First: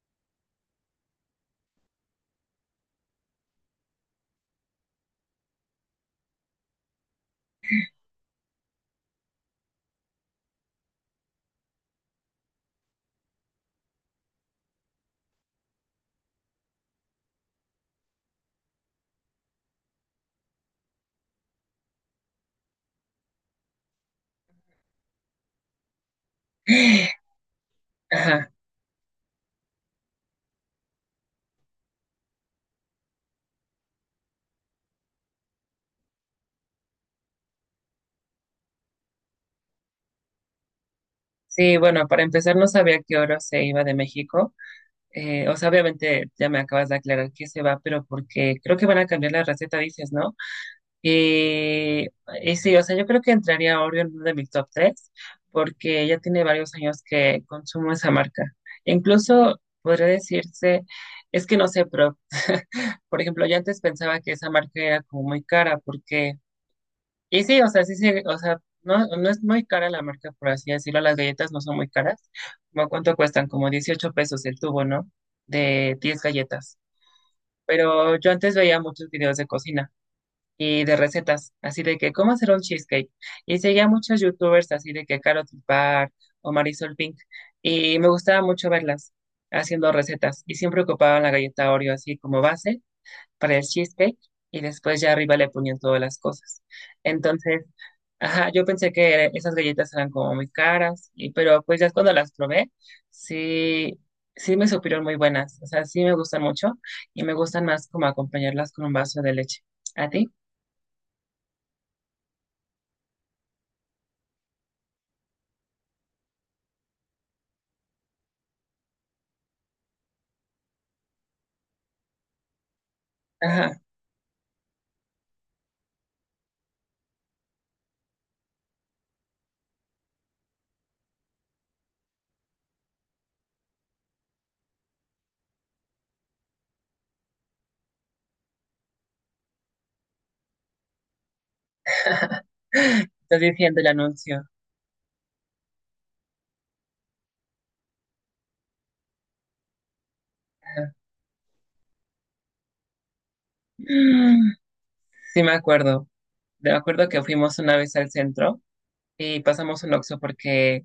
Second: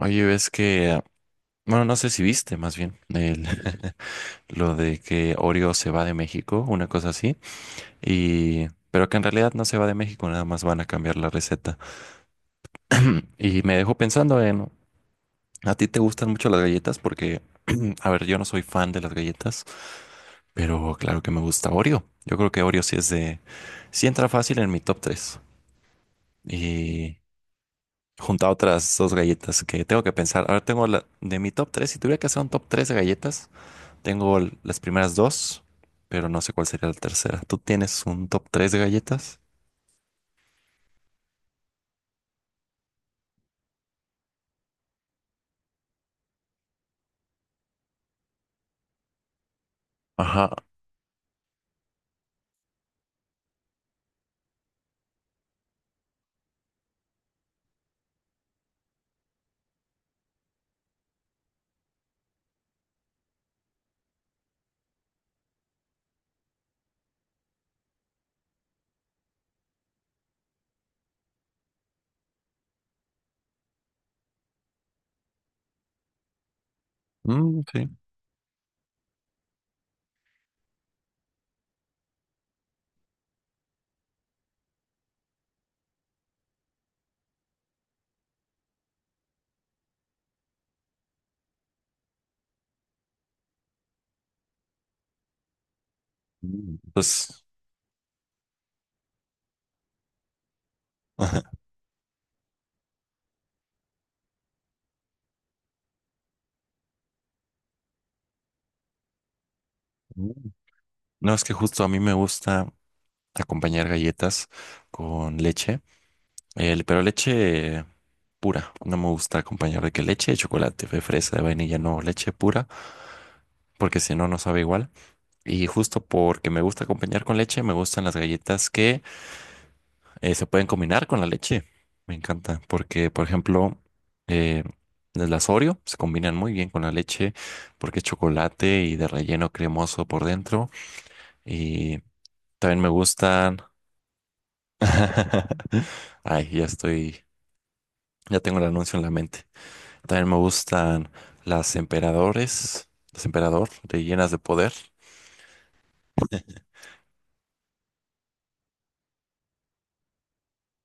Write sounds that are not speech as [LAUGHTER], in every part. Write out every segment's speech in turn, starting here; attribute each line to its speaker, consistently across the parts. Speaker 1: Oye, ves que, bueno, no sé si viste más bien [LAUGHS] lo de que Oreo se va de México, una cosa así, pero que en realidad no se va de México, nada más van a cambiar la receta. [CLEARS THROAT] Y me dejó pensando en, ¿a ti te gustan mucho las galletas? Porque, [CLEARS THROAT] a ver, yo no soy fan de las galletas, pero claro que me gusta Oreo. Yo creo que Oreo sí entra fácil en mi top tres. Y junto a
Speaker 2: Ajá.
Speaker 1: otras dos galletas que tengo que pensar, ahora de mi top 3 si tuviera que hacer un top 3 de galletas. Tengo las primeras dos, pero no sé cuál sería la tercera. ¿Tú tienes un top 3 de galletas?
Speaker 2: Sí, bueno, para empezar no sabía que Oro se iba de México. O sea, obviamente ya me acabas de aclarar que se va, pero porque creo que van a cambiar la receta, dices, ¿no?
Speaker 1: Ajá.
Speaker 2: Y, y sí, o sea, yo creo que entraría Oreo en uno de mis top tres, porque ya tiene varios años que consumo esa marca. Incluso podría decirse, es que no sé, pero [LAUGHS] por ejemplo, yo antes pensaba que esa marca era como muy cara, porque… Y sí, o sea, sí, sí o sea, no, no es muy cara la marca, por así decirlo, las galletas no son muy caras. ¿Cómo ¿Cuánto cuestan? Como 18 pesos el tubo, ¿no? De 10 galletas.
Speaker 1: Mm, sí.
Speaker 2: Pero yo antes veía muchos videos de cocina y de recetas, así de que cómo hacer un cheesecake. Y seguía muchos youtubers así de que Carol Bar o Marisol Pink. Y me gustaba mucho verlas haciendo recetas y siempre ocupaban la galleta Oreo así como base para el cheesecake y después ya arriba le ponían todas las cosas.
Speaker 1: Mm. Pues,
Speaker 2: Entonces, ajá, yo pensé que esas galletas eran como muy caras, y,
Speaker 1: ajá.
Speaker 2: pero pues ya cuando las probé, sí, sí me supieron muy buenas. O sea, sí me gustan mucho y me gustan más como acompañarlas con un vaso de leche. ¿A ti?
Speaker 1: Mm. No, es que justo a mí me gusta acompañar galletas con leche, pero leche pura. No me gusta acompañar de que leche de chocolate, de fresa, de vainilla, no, leche pura,
Speaker 2: Ajá.
Speaker 1: porque si no, no sabe igual. Y justo porque me gusta acompañar con leche, me gustan las galletas que se pueden combinar con la leche. Me encanta, porque, por ejemplo, eh, las Oreo se combinan muy bien con la leche porque es chocolate y de relleno cremoso por dentro. Y también me
Speaker 2: [LAUGHS] Estás
Speaker 1: gustan.
Speaker 2: diciendo el anuncio.
Speaker 1: [LAUGHS] Ay, ya tengo el anuncio en la mente. También me
Speaker 2: Ajá.
Speaker 1: gustan las emperador de llenas de
Speaker 2: Mm,
Speaker 1: poder.
Speaker 2: sí me acuerdo. Me acuerdo que fuimos una vez al centro y pasamos un Oxxo porque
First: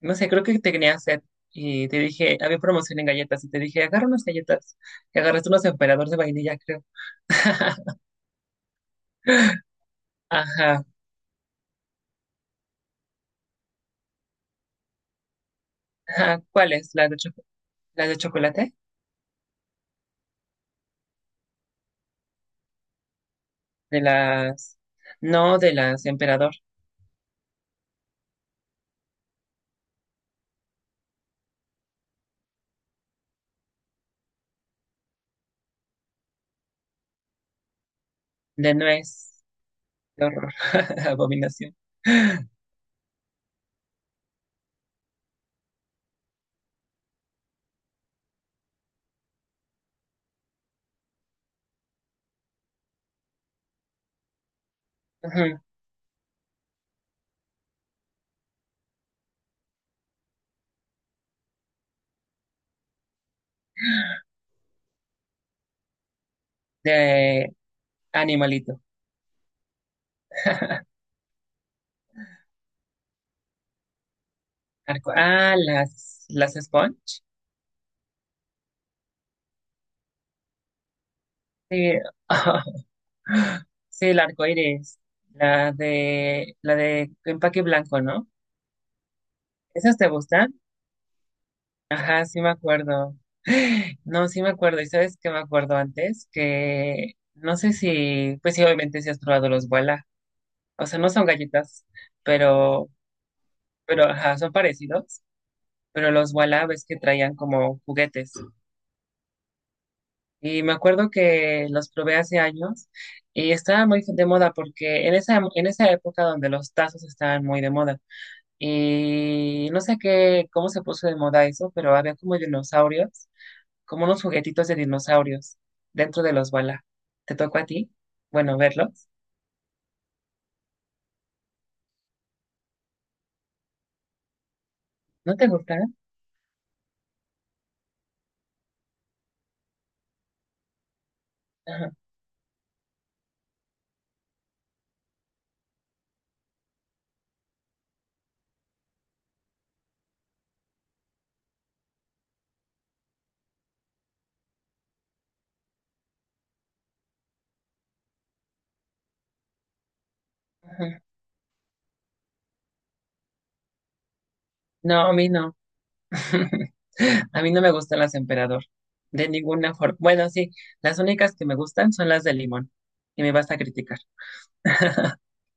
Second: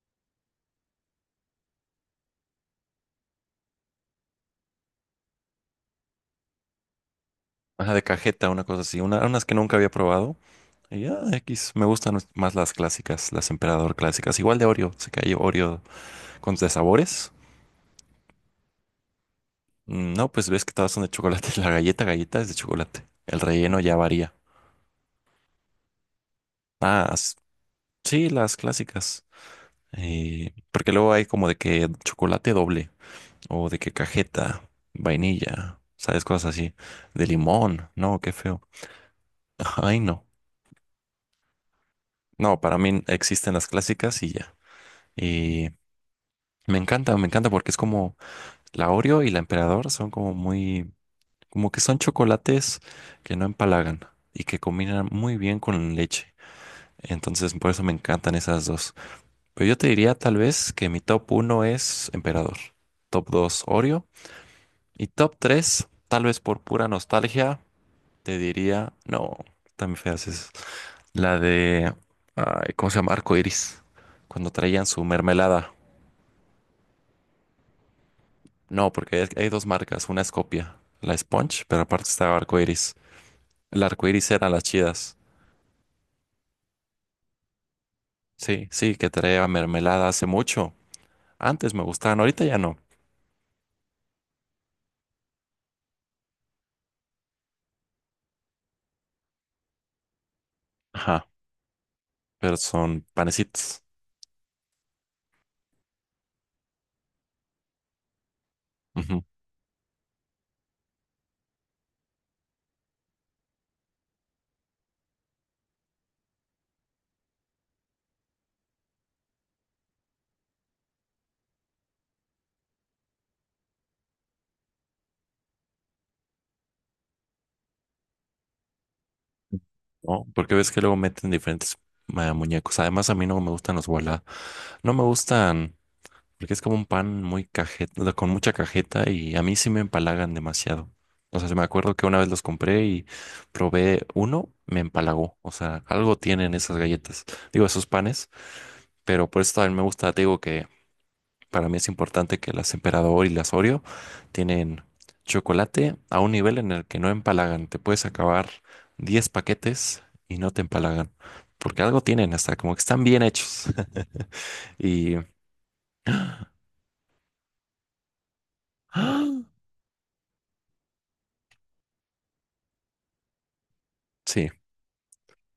Speaker 2: no sé, creo que te tenía sed y te dije, había promoción en galletas y te dije, agarra unas galletas. Y agarraste unos emperadores de vainilla, creo.
Speaker 1: Ajá,
Speaker 2: [LAUGHS]
Speaker 1: de cajeta, una cosa así, unas que nunca había probado.
Speaker 2: Ajá.
Speaker 1: Y ya, X, me gustan más las clásicas, las emperador clásicas. Igual de Oreo, sé que hay Oreo.
Speaker 2: Ajá.
Speaker 1: Con de
Speaker 2: ¿Cuáles? ¿Las de
Speaker 1: sabores.
Speaker 2: las de chocolate?
Speaker 1: Mm, no, pues ves que todas son de chocolate. [LAUGHS] La galleta, galleta es de chocolate. El relleno ya
Speaker 2: De
Speaker 1: varía.
Speaker 2: las... No, de las emperador.
Speaker 1: Ah, sí, las clásicas. Porque luego hay como de que chocolate doble o de que cajeta, vainilla, sabes, cosas así. De limón. No, qué feo.
Speaker 2: De nuez.
Speaker 1: [LAUGHS] Ay,
Speaker 2: Qué
Speaker 1: no.
Speaker 2: horror. [LAUGHS] Abominación.
Speaker 1: No, para mí existen las clásicas y ya. Y me encanta porque es como la Oreo y la Emperador son como muy. Como que son chocolates que no empalagan y que combinan muy bien
Speaker 2: Ujú.
Speaker 1: con leche. Entonces, por eso me encantan esas dos. Pero yo te diría tal vez que mi top uno es Emperador, top 2 Oreo y top 3 tal vez por pura
Speaker 2: De
Speaker 1: nostalgia, te
Speaker 2: animalito.
Speaker 1: diría, no, también feas es
Speaker 2: [LAUGHS]
Speaker 1: la de, ay, ¿cómo se llama? Arco Iris, cuando traían su
Speaker 2: Ah,
Speaker 1: mermelada.
Speaker 2: las sponge.
Speaker 1: No, porque hay dos marcas, una es copia, la Sponge, pero
Speaker 2: Sí,
Speaker 1: aparte estaba Arco
Speaker 2: [LAUGHS]
Speaker 1: Iris. El Arco
Speaker 2: sí, el
Speaker 1: Iris
Speaker 2: arco
Speaker 1: eran las
Speaker 2: iris.
Speaker 1: chidas.
Speaker 2: La de empaque blanco, ¿no?
Speaker 1: Sí, sí, que traía
Speaker 2: ¿Esas
Speaker 1: mermelada
Speaker 2: te
Speaker 1: hace
Speaker 2: gustan?
Speaker 1: mucho. Antes me gustaban,
Speaker 2: Ajá, sí
Speaker 1: ahorita
Speaker 2: me
Speaker 1: ya no.
Speaker 2: acuerdo. [GASPS] [SIGHS] No, sí me acuerdo. ¿Y sabes qué me acuerdo antes? Que no sé si, pues sí, obviamente si has probado los Wala. O sea, no son
Speaker 1: Ajá,
Speaker 2: galletas,
Speaker 1: pero
Speaker 2: pero,
Speaker 1: son panecitos.
Speaker 2: pero, ajá, son parecidos. Pero los Wala ves que traían como juguetes.
Speaker 1: Ujú.
Speaker 2: Y me acuerdo que los probé hace años y estaban muy de moda porque en esa época donde los tazos estaban muy de moda. Y no sé qué, cómo se puso de moda eso, pero había como dinosaurios como unos juguetitos de dinosaurios dentro de los Bala. ¿Te tocó a ti? Bueno, verlos.
Speaker 1: ¿No? Porque ves que luego meten diferentes muñecos. Además, a mí no me gustan los voilà. No me
Speaker 2: ¿No te
Speaker 1: gustan
Speaker 2: gustan?
Speaker 1: porque es como un pan muy cajeta, con mucha cajeta y a mí sí me empalagan demasiado. O sea, se me
Speaker 2: Ajá,
Speaker 1: acuerdo que una vez los compré y probé uno, me empalagó. O sea, algo tienen esas galletas, digo, esos panes, pero por eso también me gusta, te digo que para mí es importante que las Emperador y las Oreo tienen chocolate a un nivel en el que no empalagan. Te puedes acabar 10 paquetes y no te
Speaker 2: ajá.
Speaker 1: empalagan, porque algo tienen hasta como que están bien hechos. [LAUGHS]
Speaker 2: No, a
Speaker 1: Y
Speaker 2: mí no. [LAUGHS] A mí no me gustan las emperador, de
Speaker 1: ¡Ah!
Speaker 2: ninguna forma. Bueno, sí, las únicas que me gustan son las de limón, y me vas a criticar.
Speaker 1: Sí,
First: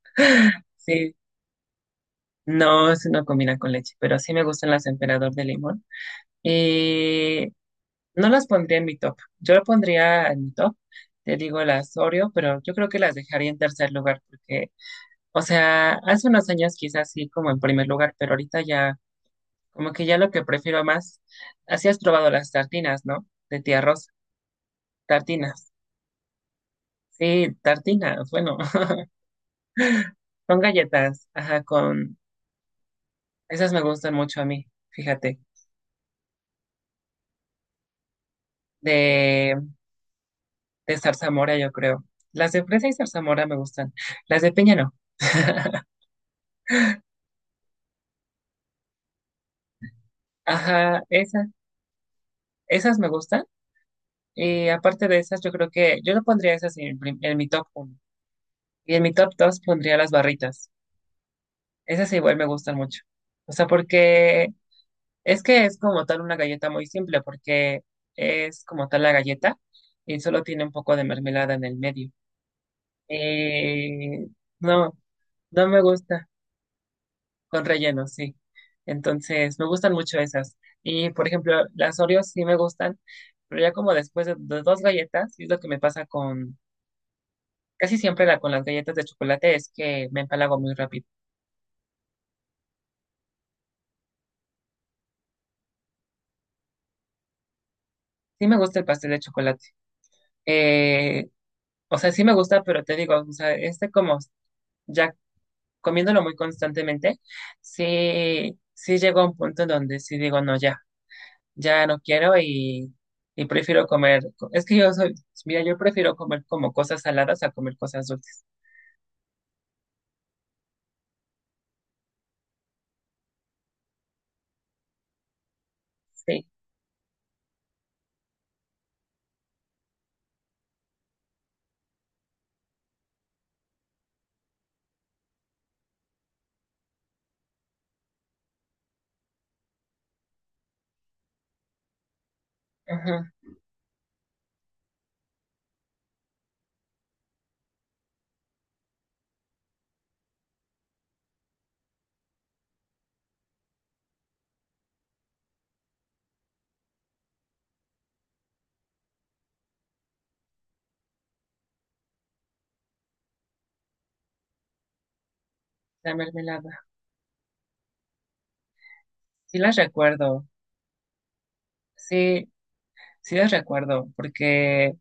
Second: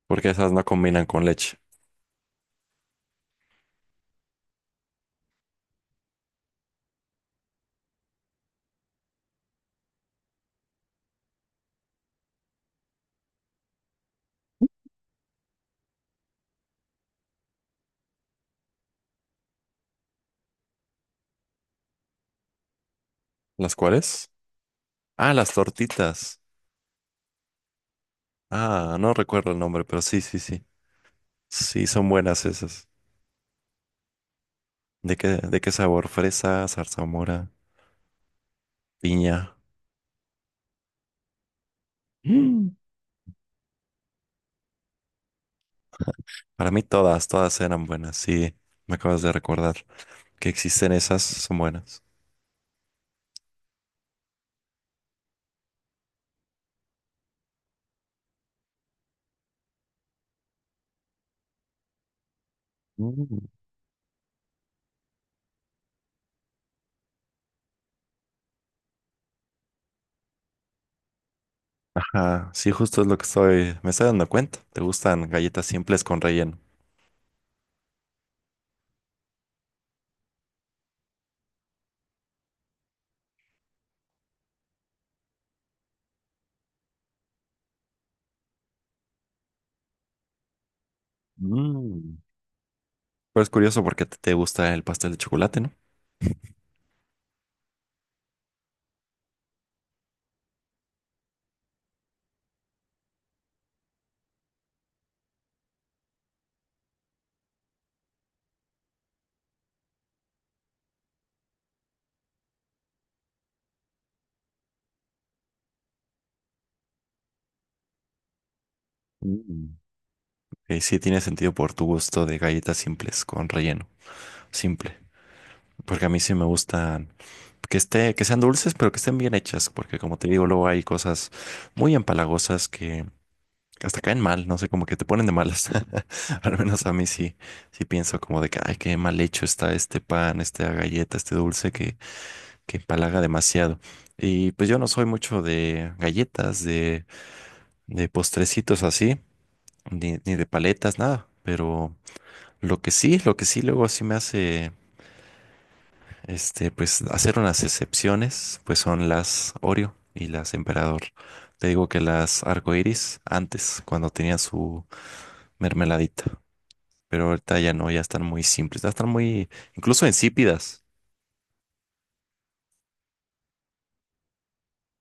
Speaker 1: porque esas no combinan
Speaker 2: Sí,
Speaker 1: con leche.
Speaker 2: no, eso no combina con leche, pero sí me gustan las emperador de limón. Y no las pondría en mi top. Yo lo pondría en mi top, te digo las Oreo, pero yo creo que las dejaría en tercer lugar, porque… O sea, hace unos años quizás sí como en primer lugar, pero ahorita ya, como que ya lo que prefiero más, así has probado las tartinas, ¿no? De
Speaker 1: ¿Las
Speaker 2: tía Rosa,
Speaker 1: cuáles? Ah, las
Speaker 2: tartinas.
Speaker 1: tortitas.
Speaker 2: Sí, tartinas, bueno,
Speaker 1: Ah,
Speaker 2: [LAUGHS]
Speaker 1: no recuerdo el nombre, pero sí, sí,
Speaker 2: son
Speaker 1: sí.
Speaker 2: galletas, ajá,
Speaker 1: Sí, son
Speaker 2: con,
Speaker 1: buenas esas.
Speaker 2: esas me gustan mucho a mí,
Speaker 1: ¿De qué,
Speaker 2: fíjate,
Speaker 1: de qué sabor? Fresa, zarzamora,
Speaker 2: de,
Speaker 1: piña.
Speaker 2: de zarzamora yo creo. Las de
Speaker 1: Mm.
Speaker 2: fresa y zarzamora me gustan, las de piña no. [LAUGHS]
Speaker 1: Para mí todas, todas eran buenas, sí, me acabas de recordar que existen
Speaker 2: Ajá,
Speaker 1: esas,
Speaker 2: esas,
Speaker 1: son buenas.
Speaker 2: esas me gustan. Y aparte de esas, yo creo que yo lo pondría esas en, en mi top uno. Y en mi top 2 pondría las barritas. Esas igual me gustan mucho.
Speaker 1: Mm.
Speaker 2: O sea, porque es que es como tal una galleta muy simple, porque es como tal la galleta y solo tiene un poco de mermelada en el medio.
Speaker 1: Ajá, sí, justo es lo que me estoy
Speaker 2: Eh,
Speaker 1: dando cuenta. Te
Speaker 2: no,
Speaker 1: gustan galletas
Speaker 2: no me
Speaker 1: simples con
Speaker 2: gusta
Speaker 1: relleno.
Speaker 2: con relleno, sí. Entonces, me gustan mucho esas. Y, por ejemplo, las Oreos sí me gustan, pero ya como después de dos galletas, y es lo que me pasa casi siempre con las galletas de chocolate, es que me empalago muy rápido.
Speaker 1: Mm. Pero es curioso porque te gusta el pastel de chocolate, ¿no?
Speaker 2: Sí me gusta el pastel de chocolate. Eh, O sea, sí me gusta, pero te digo, o sea, este como ya comiéndolo muy constantemente, sí, sí llegó a un punto en donde sí digo, no, ya, ya no quiero y prefiero comer. Es que yo soy, mira, yo prefiero comer como cosas saladas a comer cosas dulces.
Speaker 1: Mm. Y sí, tiene sentido por tu gusto de galletas simples con relleno, simple. Porque a mí sí me
Speaker 2: Sí,
Speaker 1: gustan que sean dulces, pero que estén bien hechas, porque como te digo, luego hay cosas muy empalagosas que hasta caen mal, no sé, como que te ponen de malas. [LAUGHS] Al menos a mí sí, pienso como de que, ay, qué mal hecho está este pan, esta galleta, este dulce que empalaga
Speaker 2: ajá,
Speaker 1: demasiado. Y pues yo no soy mucho de galletas, de postrecitos así, ni de paletas, nada. Pero lo que sí luego sí me hace, pues hacer unas excepciones, pues son las Oreo y las Emperador. Te digo que las arcoíris antes, cuando tenían su
Speaker 2: la
Speaker 1: mermeladita.
Speaker 2: mermelada.
Speaker 1: Pero ahorita ya no, ya están muy simples, ya están muy,
Speaker 2: Sí las
Speaker 1: incluso
Speaker 2: recuerdo,
Speaker 1: insípidas.
Speaker 2: sí, sí las recuerdo, porque,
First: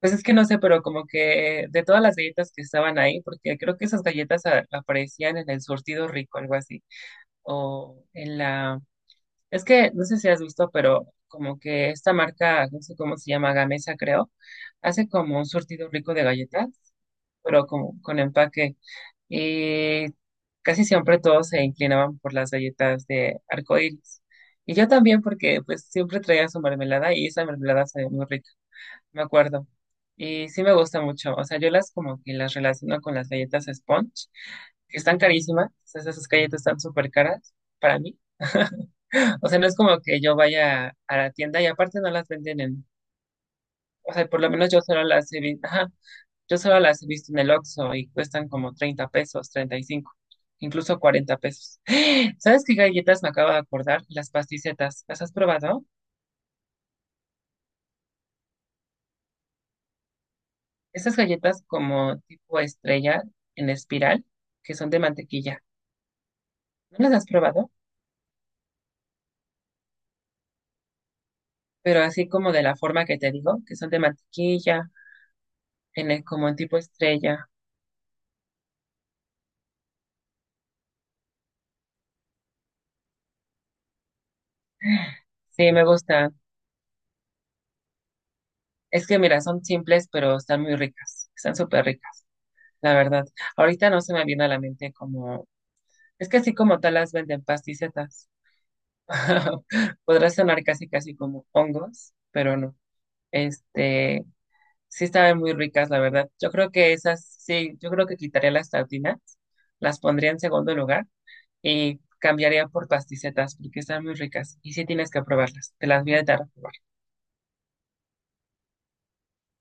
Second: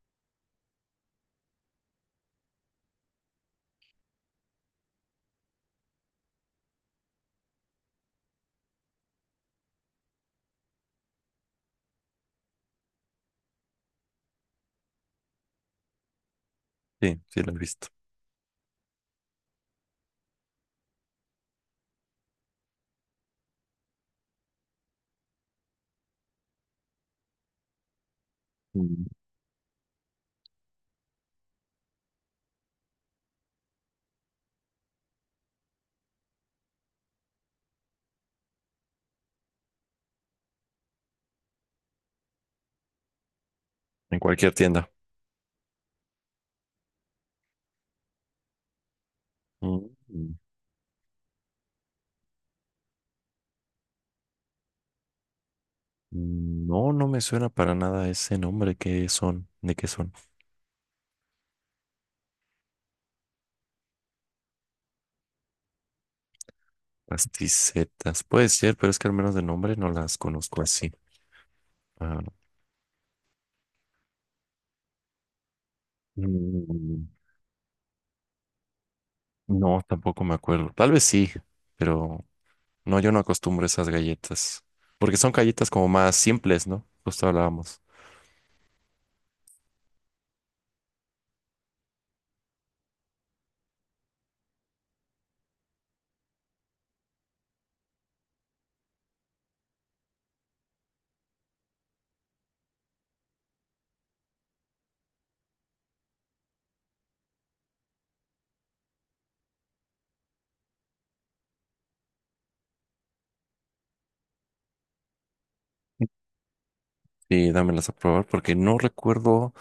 Speaker 2: pues es que no sé, pero como que de todas las galletas que estaban ahí, porque creo que esas galletas aparecían en el surtido rico, algo así o en la... Es que no sé si has visto, pero como que esta marca, no sé cómo se llama, Gamesa creo, hace como un surtido rico de galletas,
Speaker 1: Sí, sí, lo he
Speaker 2: pero
Speaker 1: visto.
Speaker 2: como con empaque. Y casi siempre todos se inclinaban por las galletas de arcoíris. Y yo también porque pues siempre traía su mermelada y esa mermelada sabía muy rica,
Speaker 1: Mm.
Speaker 2: me acuerdo. Y sí me gusta mucho. O sea, yo las como que las relaciono con las galletas Sponge, que están carísimas. O sea, esas galletas están súper caras para mí. [LAUGHS] O sea, no es como que yo vaya a la tienda y aparte no las venden en, o
Speaker 1: En
Speaker 2: sea, por lo
Speaker 1: cualquier
Speaker 2: menos yo
Speaker 1: tienda.
Speaker 2: solo las he visto, ajá, yo solo las he visto en el Oxxo y cuestan como 30 pesos, treinta y
Speaker 1: Mm.
Speaker 2: cinco
Speaker 1: Mm,
Speaker 2: incluso 40 pesos. [GASPS] ¿Sabes qué galletas me acabo de acordar? Las pasticetas. ¿Las has probado?
Speaker 1: mm, no, no me suena para nada ese nombre. ¿Qué son? ¿De qué son?
Speaker 2: Estas galletas como tipo estrella en espiral, que son de mantequilla. ¿No las has probado?
Speaker 1: Pasticetas. Puede ser, pero es que al menos de nombre no las conozco así.
Speaker 2: Pero
Speaker 1: Ah,
Speaker 2: así como de la forma que te digo, que son de mantequilla, como en tipo
Speaker 1: mm,
Speaker 2: estrella.
Speaker 1: no, tampoco me acuerdo. Tal vez sí, pero no, yo no acostumbro a esas galletas. Porque son galletas
Speaker 2: Sí, me
Speaker 1: como más
Speaker 2: gustan.
Speaker 1: simples, ¿no? Justo hablábamos.
Speaker 2: Es que mira, son simples, pero están muy ricas. Están súper ricas, la verdad. Ahorita no se me viene a la mente como... Es que así como tal las venden pasticetas. [LAUGHS] Podrá sonar casi casi como hongos, pero no. Este, sí estaban muy ricas, la verdad. Yo creo que esas, sí, yo creo que quitaría las tartinas, las pondría en segundo lugar y cambiaría por pasticetas porque están muy ricas y sí tienes que probarlas. Te las voy a dar a probar.
Speaker 1: Sí, dámelas a probar porque no recuerdo.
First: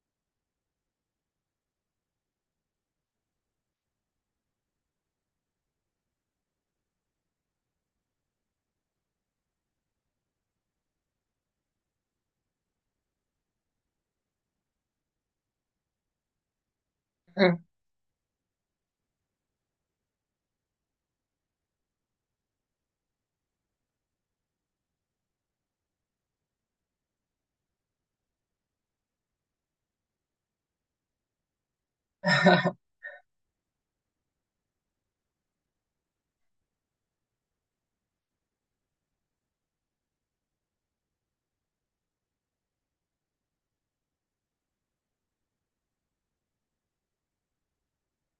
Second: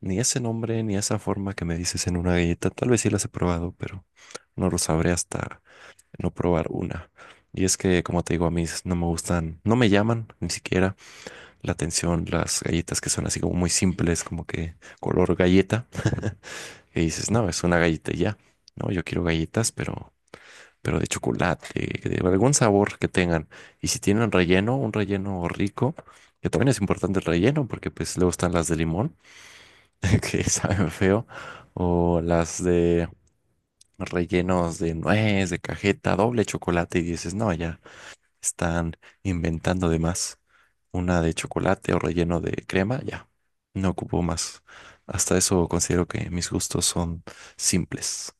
Speaker 1: Ni ese nombre, ni esa forma que me dices en una galleta, tal vez sí las he probado, pero no lo sabré hasta no probar una. Y es que, como te digo, a mí no me gustan, no me llaman ni siquiera la atención las galletas que son así como muy simples, como que color galleta, que dices, no, es
Speaker 2: [LAUGHS]
Speaker 1: una galleta y ya. No, yo quiero galletas, pero de chocolate, que de algún sabor que tengan. Y si tienen relleno, un relleno rico, que también es importante el relleno, porque pues luego están las de limón [LAUGHS] que saben feo, o las de rellenos de nuez, de cajeta, doble chocolate, y dices, no, ya están inventando de más. Una de chocolate o relleno de crema, ya, no ocupo más. Hasta eso considero que mis gustos son simples.